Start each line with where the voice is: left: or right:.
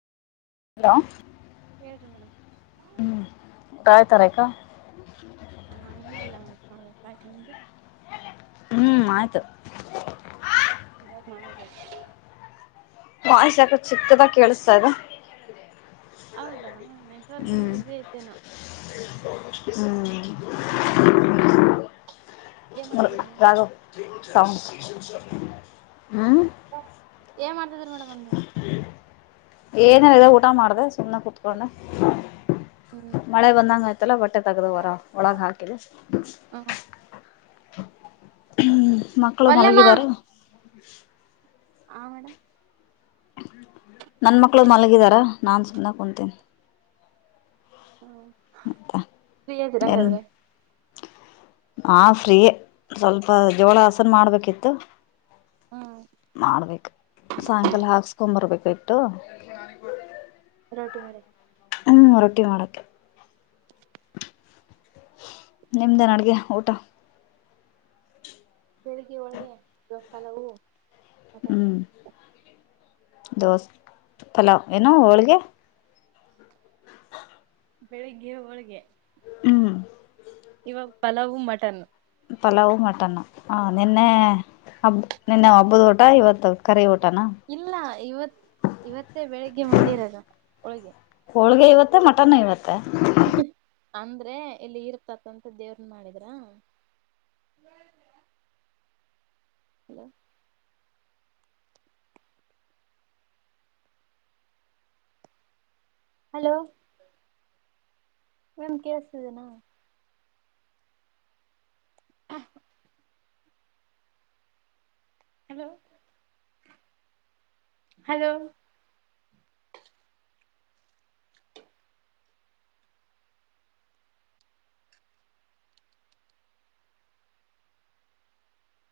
left: Hello.
right: ಹೇಳ್ರಿ madam.
left: ಹೂ ಊಟ ಆಯ್ತಾ ರೇಖಾ.
right: ಹಾ ಇನ ಇಲ್ಲಾ ಮೇಡಮ್ ಮಾಡ್ಬೇಕು ಆಯ್ತಾ ನಿಮ್ದು.
left: ಹ್ಮ್ ಆಯ್ತು.
right: ಹೋಗಿ ಮಾಡ್ಬೇಕು.
left: ವಾಯ್ಸ್ ಯಾಕೊ ಚಿಕ್ಕದಾಗಿ ಕೇಳಿಸ್ತಾ ಇದೆ.
right: ಹೌದಾ ನೆಟ್ವರ್ಕಿಗಿನಾ
left: ಹ್ಮ್
right: ಬಿಸಿ ಐತೇನೋ.
left: ಹ್ಮ್.
right: ಏನ್ ಮಾಡ್ತಿದ್ರಿ
left: [unintelligible]
right: ಮೇಡಮ್
left: ರಘು ಹ್ಮ್. [unintelligible]
right: ಏನ್ ಮಾಡ್ತಿದ್ರಿ ಮೇಡಮ್. [unintelligible]
left: ಏನ್ ಇಲ್ಲಾ ಊಟ ಮಾಡ್ದೆ ಸುಮ್ನೆ ಕುತ್ಗೊಂಡೆ.
right: ಹ್ಮ್
left: ಮಳೆ ಬಂದಂಗ ಆಯ್ತಲ್ಲ ಬಟ್ಟೆ ತಗ್ದು ಹೊರ ಒಳಗ ಹಾಕಿದೆ.
right: ಹ್ಮ
left: ಹ್ಮ್ ಮಕ್ಕಳು ಮಲಗಿದರೆ ಏನು.
right: ಹಾ ಮೇಡಮ್.
left: ನಾನ್ ಮಕ್ಳು
right: ಮತ್ತ
left: ಮಲಗಿದಾರಾ ನಾನು ಸುಮ್ಮನೆ ಕುಂತೀನಿ.
right: ಹ್ಮ್
left: ಮತ್ತೆ
right: ಫ್ರೀ ಇದೀರಾ
left: ಏನ್
right: ಅಂಗಾದ್ರೆ.
left: ಹಾ ಫ್ರೀಯೇ ಸ್ವಲ್ಪ ಜೋಳ ಹಸನ ಮಾಡ್ಬೇಕಿತ್ತು.
right: ಹ್ಮ್
left: [unintelligible] ಮಾಡ್ಬೇಕು ಸಾಯಂಕಾಲ ಹಾಕ್ಕೊಂಡು ಬರಬೇಕಾ ಇಟ್ಟು. ನಾನ. [unintelligible]
right: ರೋಟಿ ಮಾಡಿ.
left: ಹೂ ರೊಟ್ಟಿ ಮಾಡೋಕ್ಕೆ. ನಿಮ್ದೆನ ಅಡಗಿ ಊಟ.
right: ಬೆಳಿಗ್ಗೆ ಹೋಳಿಗೆ ಇವಾಗ ಪಲಾವು.
left: ಹು
right: ಮಟನ್
left: ದೋಸೆ ಪಲಾವ್ ಏನೋ ಹೋಳಿಗೆ.
right: ಬೆಳಿಗ್ಗೆ ಹೋಳಗೆ.
left: ಹು
right: ಇವಾಗ ಪಲಾವು ಮಟನ್.
left: ಪಲಾವು ಮಟನ್ನ ಹಾ ನಿನ್ನೆ. ಹಬ್ಬ ನಿನ್ನೆ ಹಬ್ಬದ ಊಟ ಇವತ್ತು ಕರಿ ಊಟನಾ.
right: ಇಲ್ಲಾ ಇವತ್ ಇವತ್ತೇ ಬೆಳಿಗ್ಗೆ ಮಾಡಿರದು ಹೋಳಗೆ.
left: ಹೋಳ್ಗೆ ಇವತ್ತ ಮಟನ್ ಇವತ್ತ.
right: ಅಂದ್ರೆ ಇಲ್ಲಿ ಇರ್ತಕ್ಕಂತ ದೇವರಿಗ ಮಾಡಿದ್ರಾ. ಹಲೋ ಹಲೋ ಮೇಮ್ ಕೇಳಸ್ಟಿದೇನಾ. ಕ್ಷಹ. Hello hello